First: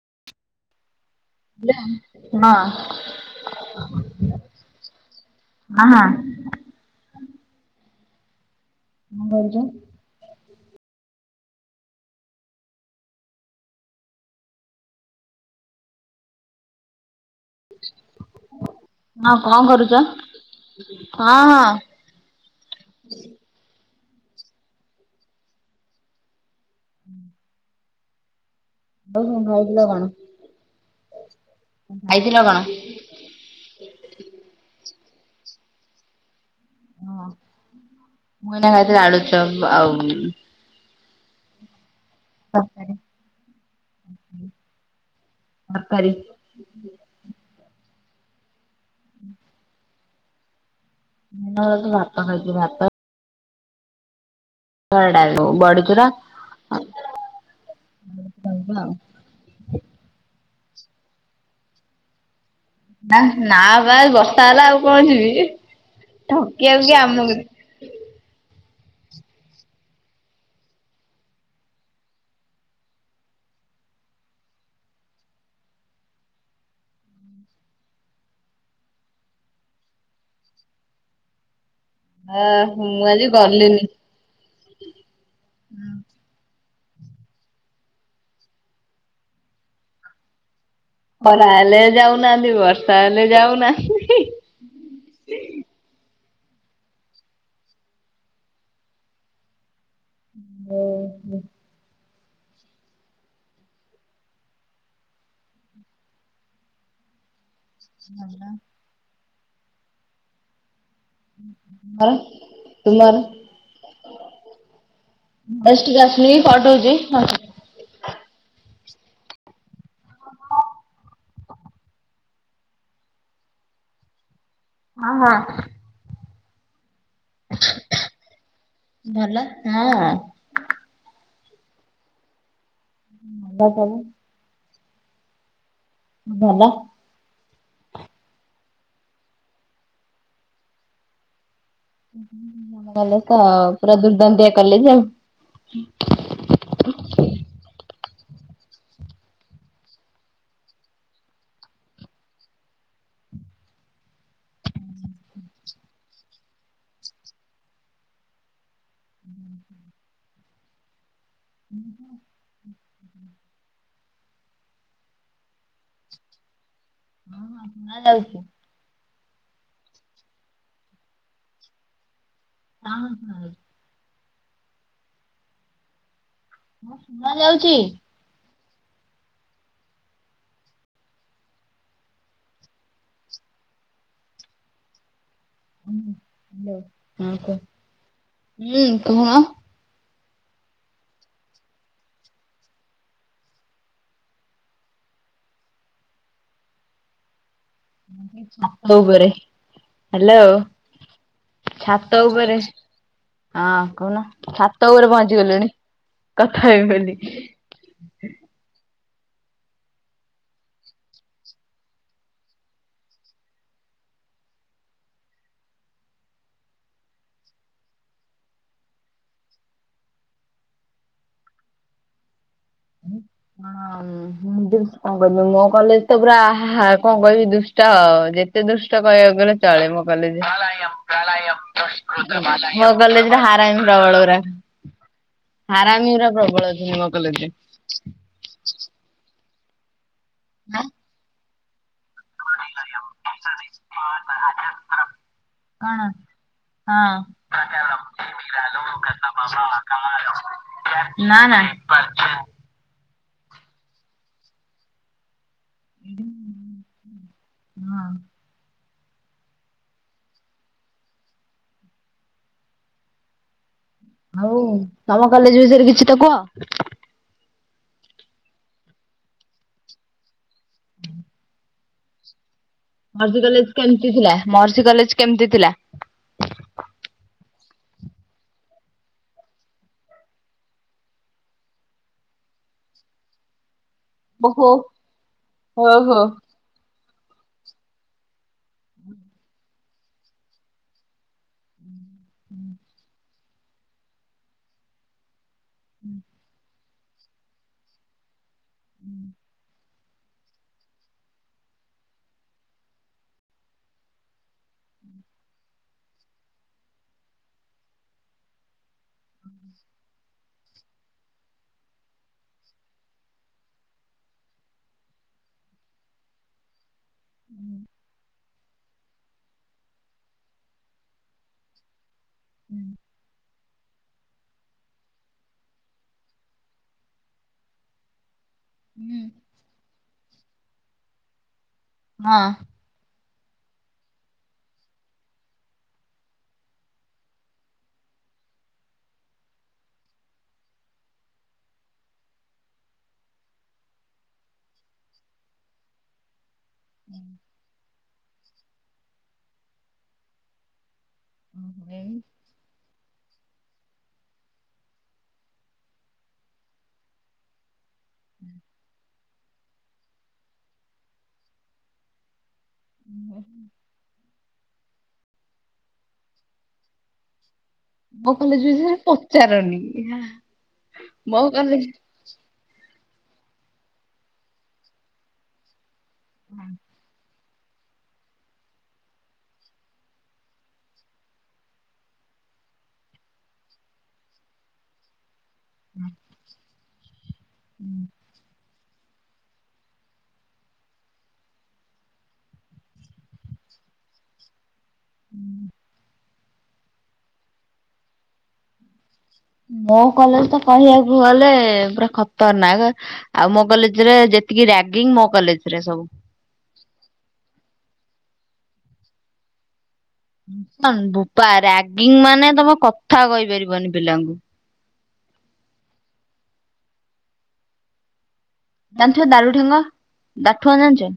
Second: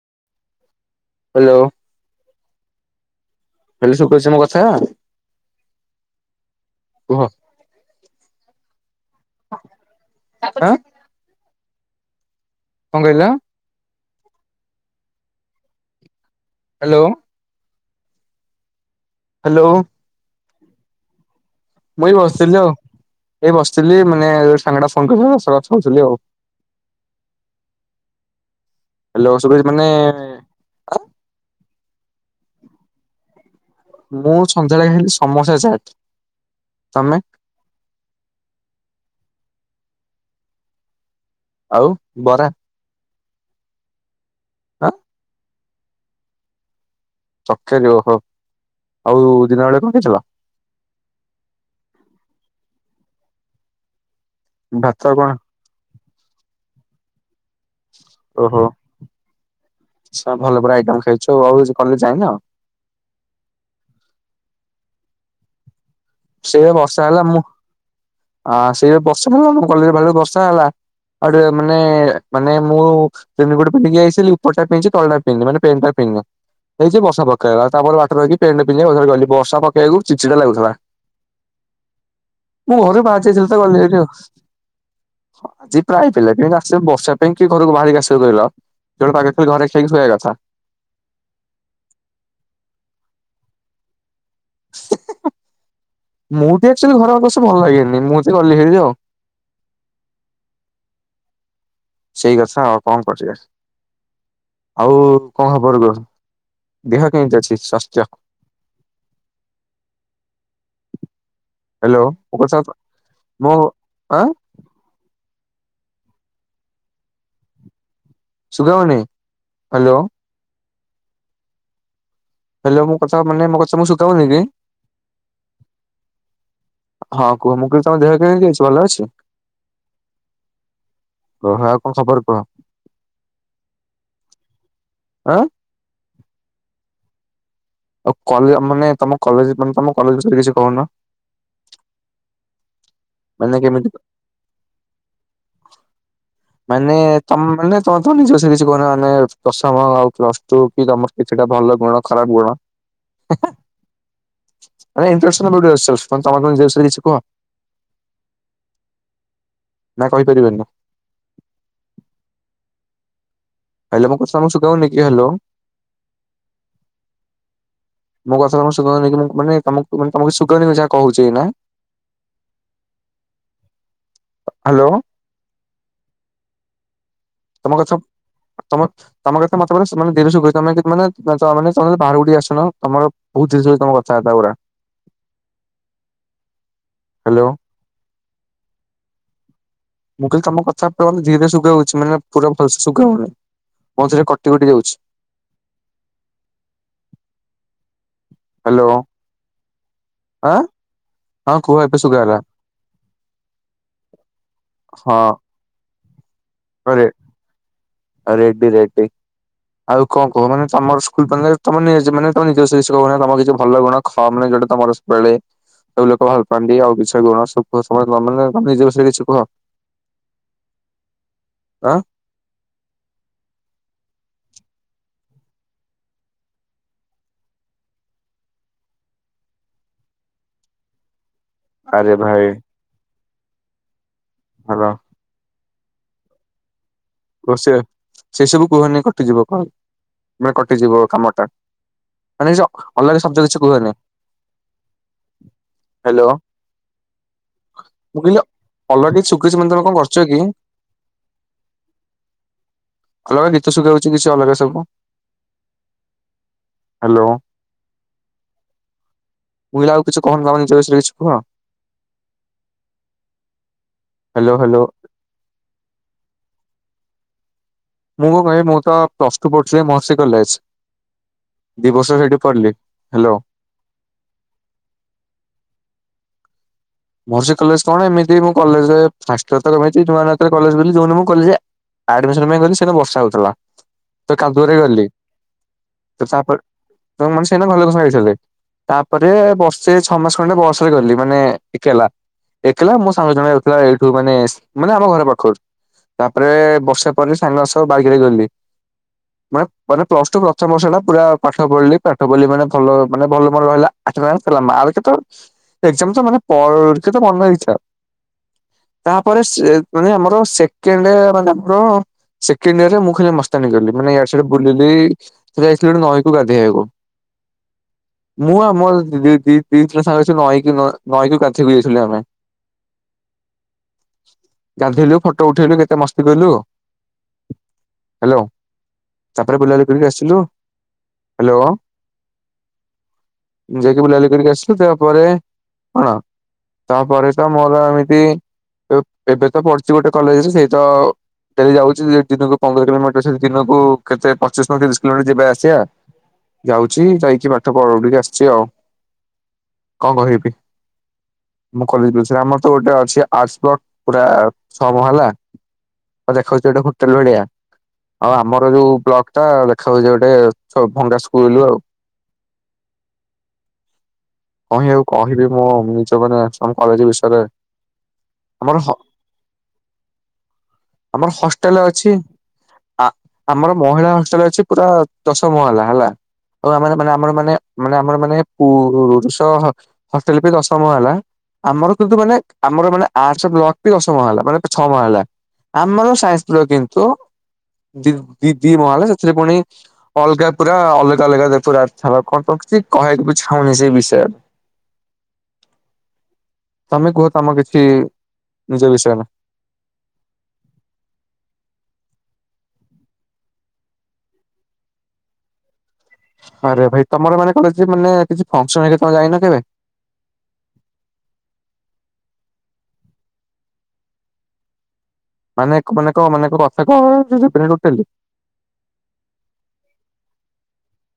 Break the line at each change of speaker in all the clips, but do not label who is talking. [unintelligible] ହଁ।
ହେଲେ [unintelligible] ମୋ କଥା ।
ହଁ ହଁ। ହଁ ବଛ।
ଅ। କଣ କହିଲ। ହାଲୋ।
[unintelligible] ହଁ କଣ କରୁଛ। ହଅକ୍।
ମୁଇଁ ବି ବସିଥିଲି ଆଉ ଏଇ ବସିଚି। ଲି ମାନେ ସାଙ୍ଗଟା ଫୋନକରିଥିଲି ଶୁଣୁଥିଲି ଆଉ।
ହୁଁ।
ହାଲୋ ସୁବରେ ମାନେ।
ଆାଇଥିଲ କଣ? [inaudible]
ମୁଁ ସନ୍ଧ୍ୟାବେଳେ ଖାଇ ସମସା ଚାଟ୍।
ହଁ ଆଇନା ଖାଇଥିଲି ଆଳୁ [unintelligible] ଆଉ
ଆଉ ବରା
[unintelligible]
ହଁ।
ତରକାରୀ।
ତରକାରୀ ଓହୋ। ଆଉ ଦିନ ବେଳେ କଣ? [unintelligible]
[unintelligible] ଭାତ [unintelligible] ଭାତ
ଭାତ ଆଉ କଣ
[unintelligible] ବଡିଚୁରା। [unintelligible]
ଓହୋ
ଆଉ।
[inaudible] ଭଲ ପୁରା ଆଇଟମ ଖାଇଛ, ଆଉ [unintelligible] ଯାଇନ?
ନା ବା ବର୍ଷା ହେଲା ଆଉ କଣ ଯିବି।
ସେ
ଠକିବାକୁ କିଏ
ବର୍ଷା ହେଲା
ଆମକୁ
ମୁଁ ଆସ ସେଇ [unintelligible] କଲେଜରେ ଭଲ ବର୍ଷା ହେଲା ଆଉ ଟିକେ ମାନେ ମାନେ ମୁଁ ରେନିକୋଟ ପିନ୍ଧିକି ଆଇସିଲି ଉପରଟା ପିଧିଛି ତଳେଟା ପିନ୍ଧିନି ମାନେ ପେନ୍ଟା ପିନ୍ଧିନି ହେଇଛି ବର୍ଷା ପକେଇଲା ତାପରେ ବାଟରେ ରହିକି ପନ୍ଟା ପିନ୍ଧିକି [unintelligible] ବର୍ଷା ପକେଇବାକୁ ଚିଡଚିଡ଼ା ଲାଗୁଥିଲା।
ଆ
ମୁଁ ଘରୁ ବାହାର
ଆଜି
ଯାଇଥିଲି ତ
ଗଲିନି।
ଗଲିଭରି ଆଉ ଆଜି ପ୍ରାୟ ପିଲାଟି ହେଲା। ସେ ବର୍ଷା ପାଇଁ କି ଘରକୁ ବାହାରିକି ଆସିବା କହ ଯୋଉ ପାଗ ଖ ଘରେ ଖାଇକି ଖୁଆବା କଥା।
[unintelligible] ଯାଉ ନାହାନ୍ତି ବର୍ଷା ହେଲେ ଯାଉ ନାହାନ୍ତି।
ମୁଁ [unintelligible] ଘର ସ ଭଲ ଲାଗେନି ମୁଁ ତ ଗଲି ହେ ଆଉ।
ହଁ ହ।
ସେଇ କଥା ଆଉ କଣ କର ଆଉ କଣ ହବର ଗୋହ ଦେହ କେମିତି ଅଛି। ସ୍ୱାସ୍ଥ୍ୟ
ହ।
ହ୍ୟାଲୋ
ଭଲ।
ସ
ତୁମର?
ମୁଁ ଆ
[unintelligible] ହଉଛି
ସୁଗୌନି ହ୍ୟାଲୋ ହେଲୋ ମୁଁ କଥା ମାନେ ମୋ କଥା ମୁଁ ଶୁଖାଉନି କି
ହଁ ହଁ
ହଁ କୁହ ମୁକିଲି ତମ ଦେହ କେମିତି ଦହ ଭଲ ଅଛି କହ ଆଉ କଣ ଖବର କୁହ
ଭଲ ସବୁ
ଆଁ
ହ ଭଲା
ଆଉ କଲେ ମାନେ ତମ କଲେ ମାନେ ତମ କଲେଜ ବିଷରେ କିଛି କହୁନ
ହୁଁ ହେଲେ ତ
ମାନେ କେମିତି
ପୁରା ଦୁର୍ଦନ୍ଦଆ କଲେ ଯଉ
ମାନେ ତମ ମାନେ ତମେ ତ ନିଜ ବିଷରେ କିଛି କୁହନ ମାନେ ଆ ଟର କିଛିଟା ଭଲ ଗୁଣ ଖରାପ ଗୁଣ ତମ ନିଜଷୟରେ କିଛି କୁହ ନା କହିପାରିବେନି
ହୁଁ
ହ୍ୟାଲୋ ମୁଁ କ [unintelligible] କିି ହ୍ୟାଲୋ
ଶୁଣା ଯାଉଛି
[unintelligible] ମାନେ ତମକୁନା ତମକୁ ସୁଗନ ଯାହା କହୁଛି ନା
ହଁ ହ
ହ୍ୟାଲୋ
ହଁ କ ଯାଉଛି
ତମ ତମ କେତେ ମତେ ଧରେ ସୁଖ ତମେେ ମାନେ ତେ ତେ ବାହାରୁ ଉଠି ଆସୁନ ତମର ବହୁତ ଧୀରେ ସୁଖ ତମ କଥା ହେତା ଗୁୁରା
ହ ହଲୋ ହଁ କ ହୁଁ କୁହୁଣ
ମୁଁ କହିଲି ତମ କଥା ଧୀରେ ଧୀରେ ଶୁଗା ହଉଛି ମାନେ ପୁରା ଭଲସ ଶୁଖା ହଉନହିଁ ମ ଧରେ କଟି କଟି ଯାଉଛି ହ୍ୟାଲୋ
ଦଉ ଘରେ ହ୍ୟାଲୋ
ଆଁ ହଁ କୁହ ଏବେ
ଛାତ
ଶୁଗାଗଲା
ଉପରେ ହଁ କହୁନ ଛାତ ଉପରେ
ହଁ
ପହଞ୍ଚି ଗଲୁଣି କଥା ହେବି ବୋଲି
ରେଡ୍ଡୀ ରେଡ୍ଡି ଆଉ କଣ କୋହୁନ ମାନେ ତମ ସ୍କୁଲକଲେଜ ତମେ ତମେ ମାନେ ତମ ନିଜଷୟରେ କି କହୁନ ତମ କିଛି ଭଲ ଗୁଣ ଖ ମାନେ ଯୋଉଟା ତମର ସବୁବେଳେ ସବୁ ଲୋକ ଭଲ ପାଆନ୍ତି ଆଉ କିଛି ଗୁଣ [unintelligible] ତମେ ନିଜଷୟରେ କିଛି କୁହ ଆ
କହିବି ମୋ କଲେଜ ତ ପୁରା କଣ କହିବି ଦୁଷ୍ଟ ଆହା ଯେତେ ଦୁଷ୍ଟ କହିବାକୁ ଗଲେ ଚଳେ ମୋ କଲେଜ।
ଆରେ
ମୋ କଲେଜେ [unintelligible]
ହାଲୋ
ହାରାମିହୁରା ପ୍ରବଳ ଅଛନ୍ତି ମୋ କଲେଜେରେ
କୁହ,
।
ସେ ସେସବୁ କୁହନି କଟିଯିବ କଲ।
ଆଁ
କଟିଯିବ କାମ ଟା। [unintelligible] ଅଲଗା ଶବ୍ଦ କିଛି ହୁହନି
କଣ
ହ୍ୟାଲୋ
ହଁ।
ମୁଁ କହିଲି [unintelligible] ତମେ କଣ କରୁଛ କି?
ନା ନା
ଅଲଗା ଗୀତ ଶୁଭଛି କିଛି ଅଲଗା ସବୁ। ହ୍ୟାଲୋ? ମୋ [unintelligible] ତମ ଚଏସ କିଛି କୁହ? ହ୍ୟାଲୋ
ହଉ
ହ୍ୟାଲୋ
ତମ କଲେଜ ବିଷୟରେ କିଛି ତ କୁହ? [inaudible]
ମୁଁ କଣ ଭାଇ ମୁଁ ତ ପ୍ଲସ ଟୁ ପଢଛି ମହର୍ଷି କଲେଜ।
ହଁ।
ଦି ବର୍ଷ ସେଇଠି ପଢିଲି। ହ୍ୟାଲୋ
ମହର୍ଷି କଲେଜ କେମତି ଥିଲା ମହର୍ଷି କଲେଜ କେମତି ଥିଲା?
ମୋର ସେ କଲେଜ କଣ ଏମିତି ମୁଁ କଲେଜ ରେ ଫାର୍ଷ୍ଟ ଫାଷ୍ଟ ରହିଛି ନୂଆ ନୂଆ ମୁ କଲେଜ ଗଲି ଯୋଉଦିନ ମୁ କଲେଜ ଆଡମିଶନ୍ ଗଲି ସେ ଦିନ ବର୍ଷା ହଉଥିଲା। ତ
ଓହୋ
କାଦୁଅରେ ଗଲି
ଓହୋ
ତ
ହୁଁ
ତାପ [unintelligible] ତାପରେ ବ ସେ ଛଅ ମାସ ଖଣ୍ଡେ ବସ ରେ ଗଲି ମାନେ ଏକେଲା ଏକଲା ମୋ ସାଙ୍ଗ ଜଣେ ଥିଲା ଏଇଠୁ ମାନେ ମାନେ ଆମ ଘର ପାଖରୁ। ତାପରେ ବର୍ଷା ପରେ ସାଙ୍ଗସହ ସବୁ ବାଇକ ରେ ଗଲି। [unintelligible] ମାନେ ପ୍ଲସ ଟୁ ପ୍ରଥମ ବର୍ଷ ଟା ପୁରା ପାଠ ପଢିଲି ପାଠ ପଢି ମାନେ ଭଲ ମାନେ ଭଲ ଅଟନସ ରହିଲା ମାର୍କେ ତ ମାନେ [unintelligible] ତ ମନ ଇଛା ତାପରେ ସେ ମାନେ ଆମର ସେକେଣ୍ଡ ମାନେ ଆମର ସେକଣ୍ଡୟାରରେ ମୁଁ ଖାଲି ମସ୍ତାନୀ କଲିି ମାନେ ୟେଡେସେଡେ ବୁଲିଲି ସେଥି ଯାଇଥିଲି ନଈକୁ ଗାଧେଇବାକୁ
ହୁଁ।
ମୁଁ ଆମରି ଦି-ଦି ଜଣ ସାଙ୍ଗ ନଇକି ନଈ କୁ ଗାଧେଇବାକୁ ଯାଇଥିଲୁ ଆମେ।
ହୁଁ।
ଗାଧେଇଲୁ ଫଟୋ ଉଠେଇଲୁ କେତେ ମସ୍ତି କଲୁ ଆଉ ହ୍ୟେଲୋ ତାପରେ ବୁଲାବୁଲି କରିକି ଆସିଲୁ। ହ୍ୟାଲୋ
ହଁ
ଯାଇକି ବୁଲାବୁଲି କରିକି ଆସିଲୁ ତାପରେ କଣ ତାପରେ ତ ମୋର ଏମିତି ଏବେ ତ ପଢୁଛି ଗୋଟେ କଲେଜରେ ସେଇ ତ ଡେଲି ଯାଉଛି ଦିନକୁ ପନ୍ଦର କିଲୋମିଟର ସେ ଦିନକୁ କେତେ ପଚିଶ ନ ତିରିଶ କିଲୋମିଟର ଯିବା ଆସିବା ଯାଉଛି ଯାଇକି ପାଠ ପଢିକି ଆସିଛି। [unintelligible] କଣ କହିବି ମୁଁ
ଏଇ
କଲେଜ ଆମର ତ ଗୋଟେ ଅଛି ଆଡ଼ସ୍ ବ୍ଲକ ପୁରା ସମ ହେଲା ଆ ଦେଖାଉଛି ଗୋଟେ ହୋଟେଲ ଭଡିଆ ଆଉ ଆମର ଯୋଉ ବ୍ଲକ ଟା ଦେଖା ହଉଛି ଗୋଟେ ଭଙ୍ଗା ସ୍କୁଲୁ ଆଉ
ହଁ
କଣ ଆଉ କହିବି ମୁଁ ନିଜ ମାନେ ଆମ କଲେଜ ବିଷୟରେ
ମୋ କଲେଜ
ଆମର
ବିଷୟରେ ପଚାରନି
ଆମର
ମୋ
ହଷ୍ଟେଲ
କଲେଜ
ଅଛି ଆ ଆମର ମହିଳା ହଷ୍ଟେଲ ଅଛି ପୁରା ଦଶ ମହଲା ହେଲା ଆଉ ଆମ ମାନେ ଆମର ମାନେ ମାନେ ଆମର ମାନେ ପୁରୁଷ ହୋଟେଲ ବି ଦଶମହଲା ଆମର କିନ୍ତୁ ମାନେ ଆମର ମାନେ ଆଡସ୍ ବ୍ଳକ୍ ବି ଦଶମହଲା ହେଲା ମାନେ ଛଅ ମହଲା ହେଲା ଆମର ସାଇନ୍ସ ବ୍ଳକ୍ ଇ ତ ଦି ଦି ମହଲା ସେଥିରେ ପୁଣି ଅଲଗା ପୁରା ଅଲଗା ଅଲଗା ପୁରା କଣ କଣ କିଛି କହିବାକୁ ବି ଇଚ୍ଛା ହଉନି ସେଇ ବିଷୟରେ
ହୁଁ
ତମେ କୁହ ତମ କିଛି ନିଜ ବିଷୟରେ
ମୋ କଲେଜ ତ କହିବାକୁ ଗଲେ ପୁରା ଖତରନାକ ଆଉ ମୋ କଲେଜରେ ଯେତିକି ରାଗିଙ୍ଗ୍ ମୋ କଲେଜରେ ସବୁ
ଆରେ ଭାଇ ତମର ମାନେ କଣ ମାନେ କିଛି ଫଙ୍ଗସନ ହେଲେ ଯାଇନ କେ
ଫଙ୍ଗସନ ବୋପା ରାଗିଙ୍ଗ ମାନେ ତମେ କଥା କହିପାରିବନି ପିଲାଙ୍କୁ
ମାନେ କଣ ମାନେ କଣ ମାନେ କଥା କହିପାରିବିନି ଟୋଟଲି
ଜାଣିଥିବ ଦାରୁ ଠେଙ୍ଗା ଦାଠୁଆ ଜଣିଛନ୍ତି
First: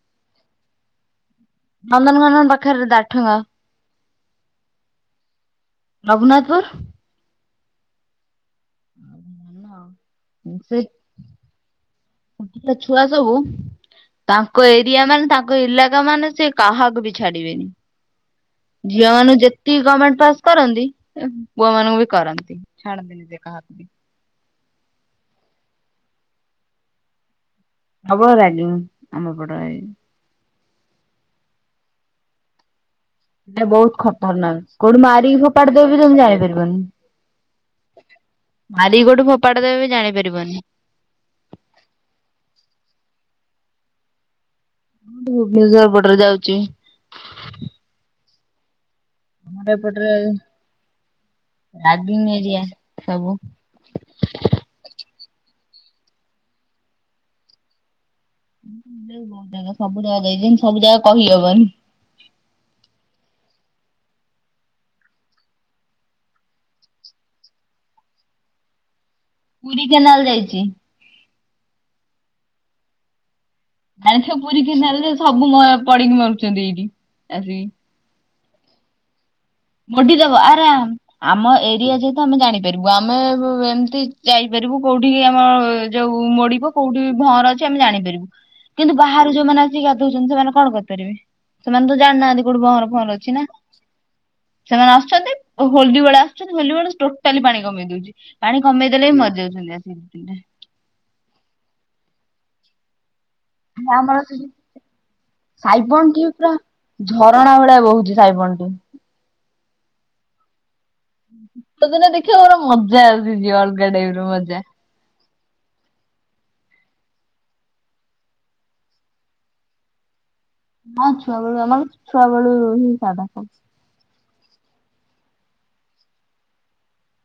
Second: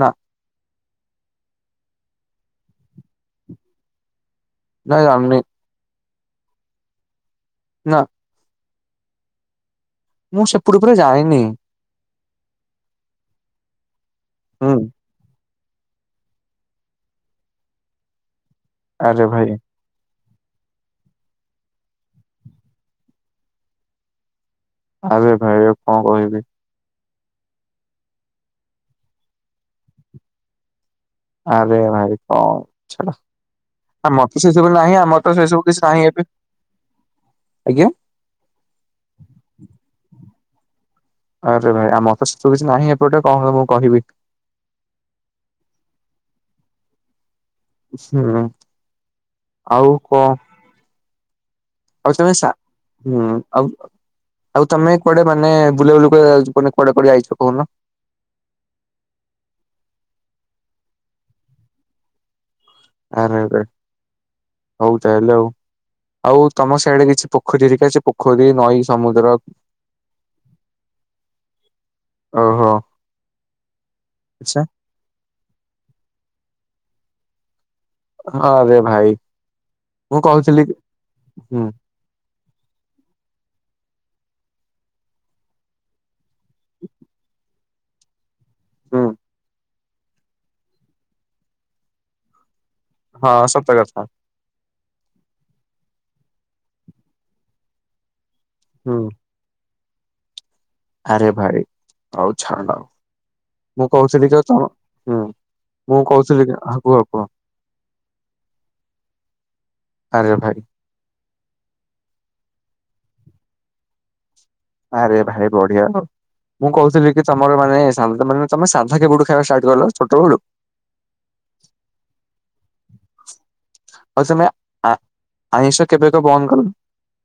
ନା
ନନ୍ଦନକାନନ ପାଖରେ ଦାଠଙ୍ଗା
ନାଇଁ ଆମେ
ରଘୁନାଥପୁର
ନା
ଆ ନା
ମୁଁ ସେପଟ ଉପରେ ଯାଇନି
ଛୁଆ ସବୁ ତାଙ୍କ
ହୁଁ
ଏରିଆ ମାନେ ତାଙ୍କ ଇଲାକା ମାନେ ସେ କାହାକୁ ବି ଛାଡିବେନି ଝିଅ
ଆରେ
ମାନଙ୍କୁ
ଭାଇ
ଯେତିକି କମେଣ୍ଟ ପାସ୍ କରନ୍ତି ପୁଅ ମାନଙ୍କୁ ବି କରନ୍ତି ଛାଡନ୍ତିନି ସେ କାହାକୁ ବି
ଆବେ ଭାଇ ଆଉ କଣ କହିବି।
ହବ ଲାଗି। [unintelligible] [inaudible]
ଆରେ ଭାଇ କ। [unintelligible]
ଏଇଟ ବହୁତ ଖତରନାକ
ନାହିଁ
କୋଉଠି
ଆମର ତ
ମାରିକି
ସେ ସବୁ
ଫୋପାଡି
କିଛି
ଦେବ
ନାହିଁ
[unintelligible]
ଏବେ
ଜାଣିପାରିବନି
ଆଜ୍ଞା
ମାରିକି କୋଉଠି ଫୋପାଡି ଦେବେ ବି ଜାଣିପାରିବନି।
ଆରେ ଭାଇ ଆମର [unintelligible] କିଛି ନାହିଁ ଏପଟେ କଣ ମୁଁ କହିବି।
ଭୁବନେଶର [unintelligible] ଯାଉଛି।
[unintelligible]
ଆମର
ଆଉ
ଏପଟରେ
କହ ଆଉ
ରାଗିଂ
ତମେ [unintelligible]
ଏରିଆ
ହୁଁ
ସବୁ।
ଆଉ ଆଉ ତମେ। କୁଆଡେ ମାନେ [unintelligible] କୁଆଡେ ଯାଇଛି ମାନେ କୁଆଡେ କୁଆଡେ ଯାଇଛ କହୁନ।
ବହୁତ ଜାଗା ସବୁ ଜାଗା ଯାଇଛନ୍ତି ସବୁ ଜାଗା କହିହବନି।
ଆରେ ଆରେ ହଉ ତାହେଲେ ଆଉ ଆଉ ତମର ସାଇଡ଼େ କିଛି ପୋଖରୀ ହରିକା ଅଛି ପୋଖରୀ ନଈ ସମୁ ।
ପୁରୀ କେନାଲ ଯାଇଛି।
ଓହୋ।
ଜାଣିଛ, ପୁରୀ
ଆଚ୍ଛା
କେନାଲ୍‌ରେ ସବୁ ମ ପଡ଼ି କି ମରୁଛନ୍ତି ଏଇଠି। ଆରେ।
ଆରେ ଭାଇ।
[unintelligible]
ମୁଁ କହୁଥିଲି କି-
ଆମ
ହୁଁ
ଏରିଆ ଯେହେତୁ ଆମେ ଜାଣିପାରିବୁ ଆମେ ଏମତି। ଯାଇପାରିବୁ କୋଉଠି ଆମ ଯୋଉ ମୋଡିିକ କୋଉଠି ଭଁର ଅଛି ଆମେ ଜାଣିପାରିବୁ କିନ୍ତୁ
ହୁଁ
ବାହାରୁ ଯୋଉମାନେ ଆିକ ଗାଧଉଛନ୍ତି ସେମାନେ କଣ କରିପାରିବେ ସେମାନେ ତ ଜାଣିନାହାନ୍ତି। କୋଉଠି ଭଅଁର ଫଅଁର ଅଛି ନା
ହଁ ସତ କଥା।
ସେମାନେ ଆସୁଛନ୍ତି ହୋଲି ବେଳେ ଆସୁଛନ୍ତି ହୋଲି ବେଳେ ଟୋଟାଲି ପାଣି କମେଇ ଦଉଛି। ପାଣି କମେଇ
ହୁଁ
ଦେଲେ ହିଁ ମରିଯାଉଛନ୍ତି ଆ। [inaudible]
ଆରେ ଭାଇ ଆଉ ଛାଡ। ମୁଁ
ଆମର
କହୁଥିଲି କି ତମ ହୁଁ
[inaudible]
ମୁଁ
ସାଇବନ୍
କହୁଥିଲି କି ହଁ କୁହ
[inaudible]
କୁହ
ଝରଣା ଭଳିଆ ବହୁଛି ସାଇବନ୍ ଟି।
ଆରେ ଭାଇ।
ଶୀତଦିନେ ଦେଖିବା ଗୋଟେ ମଜା ଆସିଯିବ ଅଲଗା ଟାଇପ୍‌ର ମଜା।
ଆରେ ଭାଇ ବଢିଆ ମୁଁ କହୁଥିଲି କି ତମର ମାନେ ସାନ୍ତ ମାନେ ତମେ ସାନ୍ଧା କେବେଠୁ ଖାଇବା ଷ୍ଟାର୍ଟ କଲ ଛୋଟ ବେଳୁ।
ହଁ ଛୁଆ ବେଳୁ ଆମର ଛୁଆବେେଳୁ ର ହିଁ। [inaudible]
ଆଉ ତମେ ଆ ଆମିଷ କେବେଠୁ ବନ୍ଦ କଲ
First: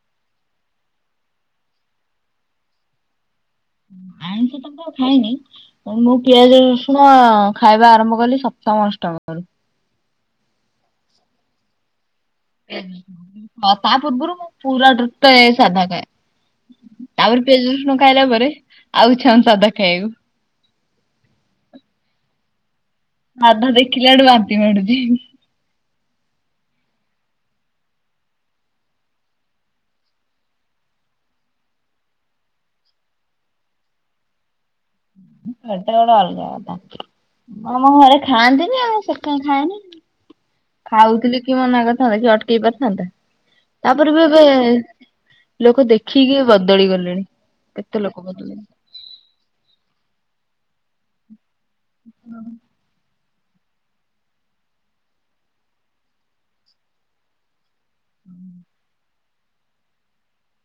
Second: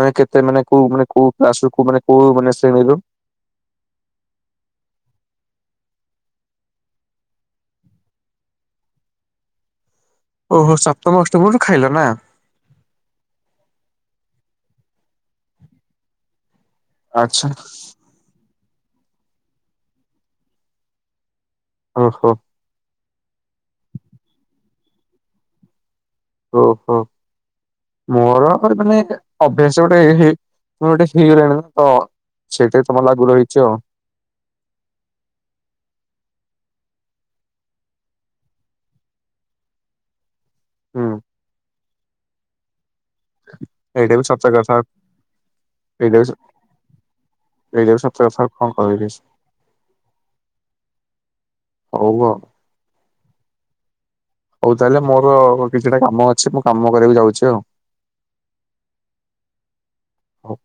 ‌ମାନେ କେତେ ମାନେ କୋଉ କୋଉ ମାନେ କୋଉ କ୍ଲାସ୍‌ରୁ ମାନେ କେଉଁ ମାନେ ଶ୍ରେଣୀରୁ।
ଆମିଷ ତକ ଖାଏନି, ମୁଁ ପିଆଜ ରସୁଣ ଖାଇବା ଆରମ୍ଭ କଲି ସପ୍ତମ ଅଷ୍ଟମରୁ।
ଓହୋ ସପ୍ତମ ଅଷ୍ଟମରୁ ଖାଇଲ ନା।
ତା ପର୍ବରୁ ମୁଁ ପୁରା ଟୃତ ସାଧା ଖାଏ
ଆଚ୍ଛା
। [unintelligible] ଆଉଛନ୍ ସାଧା ଖାଇକୁ।
ଓହୋ।
ଆଧା ଦେଖିିଲ ଆଡୁ ବାନ୍ତି ମଡୁଛି।
ଓହୋ ମୋର ଆ ମାନେ ଅଭ୍ୟାସ ଗୋଟେ ହେଇ ମୋର ଗୋଟେ ହେଇଗଳାଣି ତ ସେଇଟା ତମକୁ ଲାଗୁ ରହିଛି ଆଉ।
ଏଇଟା ଗୋଟେ ଅଲଗା କଥା, ଆମ ଘରେ ଖାଆନ୍ତିନି ଆଉ ସେଥିପାଇଁ ଖାଏନି।
ହୁଁ
ଖାଉଥିଲି କିଏ ମନା କରି। [unintelligible] ତାପରେ
ଏଇଟା
ବି ଏବେ
ସତ କଥା
ଲୋକ
ଏଇଟା ବି
ଦେଖିକି ବଦଳି ଗଲେଣି
ଏଇଟା ବି
କେତେ
ସତ
ଲୋକ
କଥା କଣ କହିବି
ବଦଳିଗଲେ।
ହଉ ଆଉ । ହଉ ତାହେଲେ ମୋର କିଛିଟା କାମ ଅଛି ମୁଁ କାମ କରିବାକୁ ଯାଉଛି ଆଉ।
[inaudible]
ହଁ।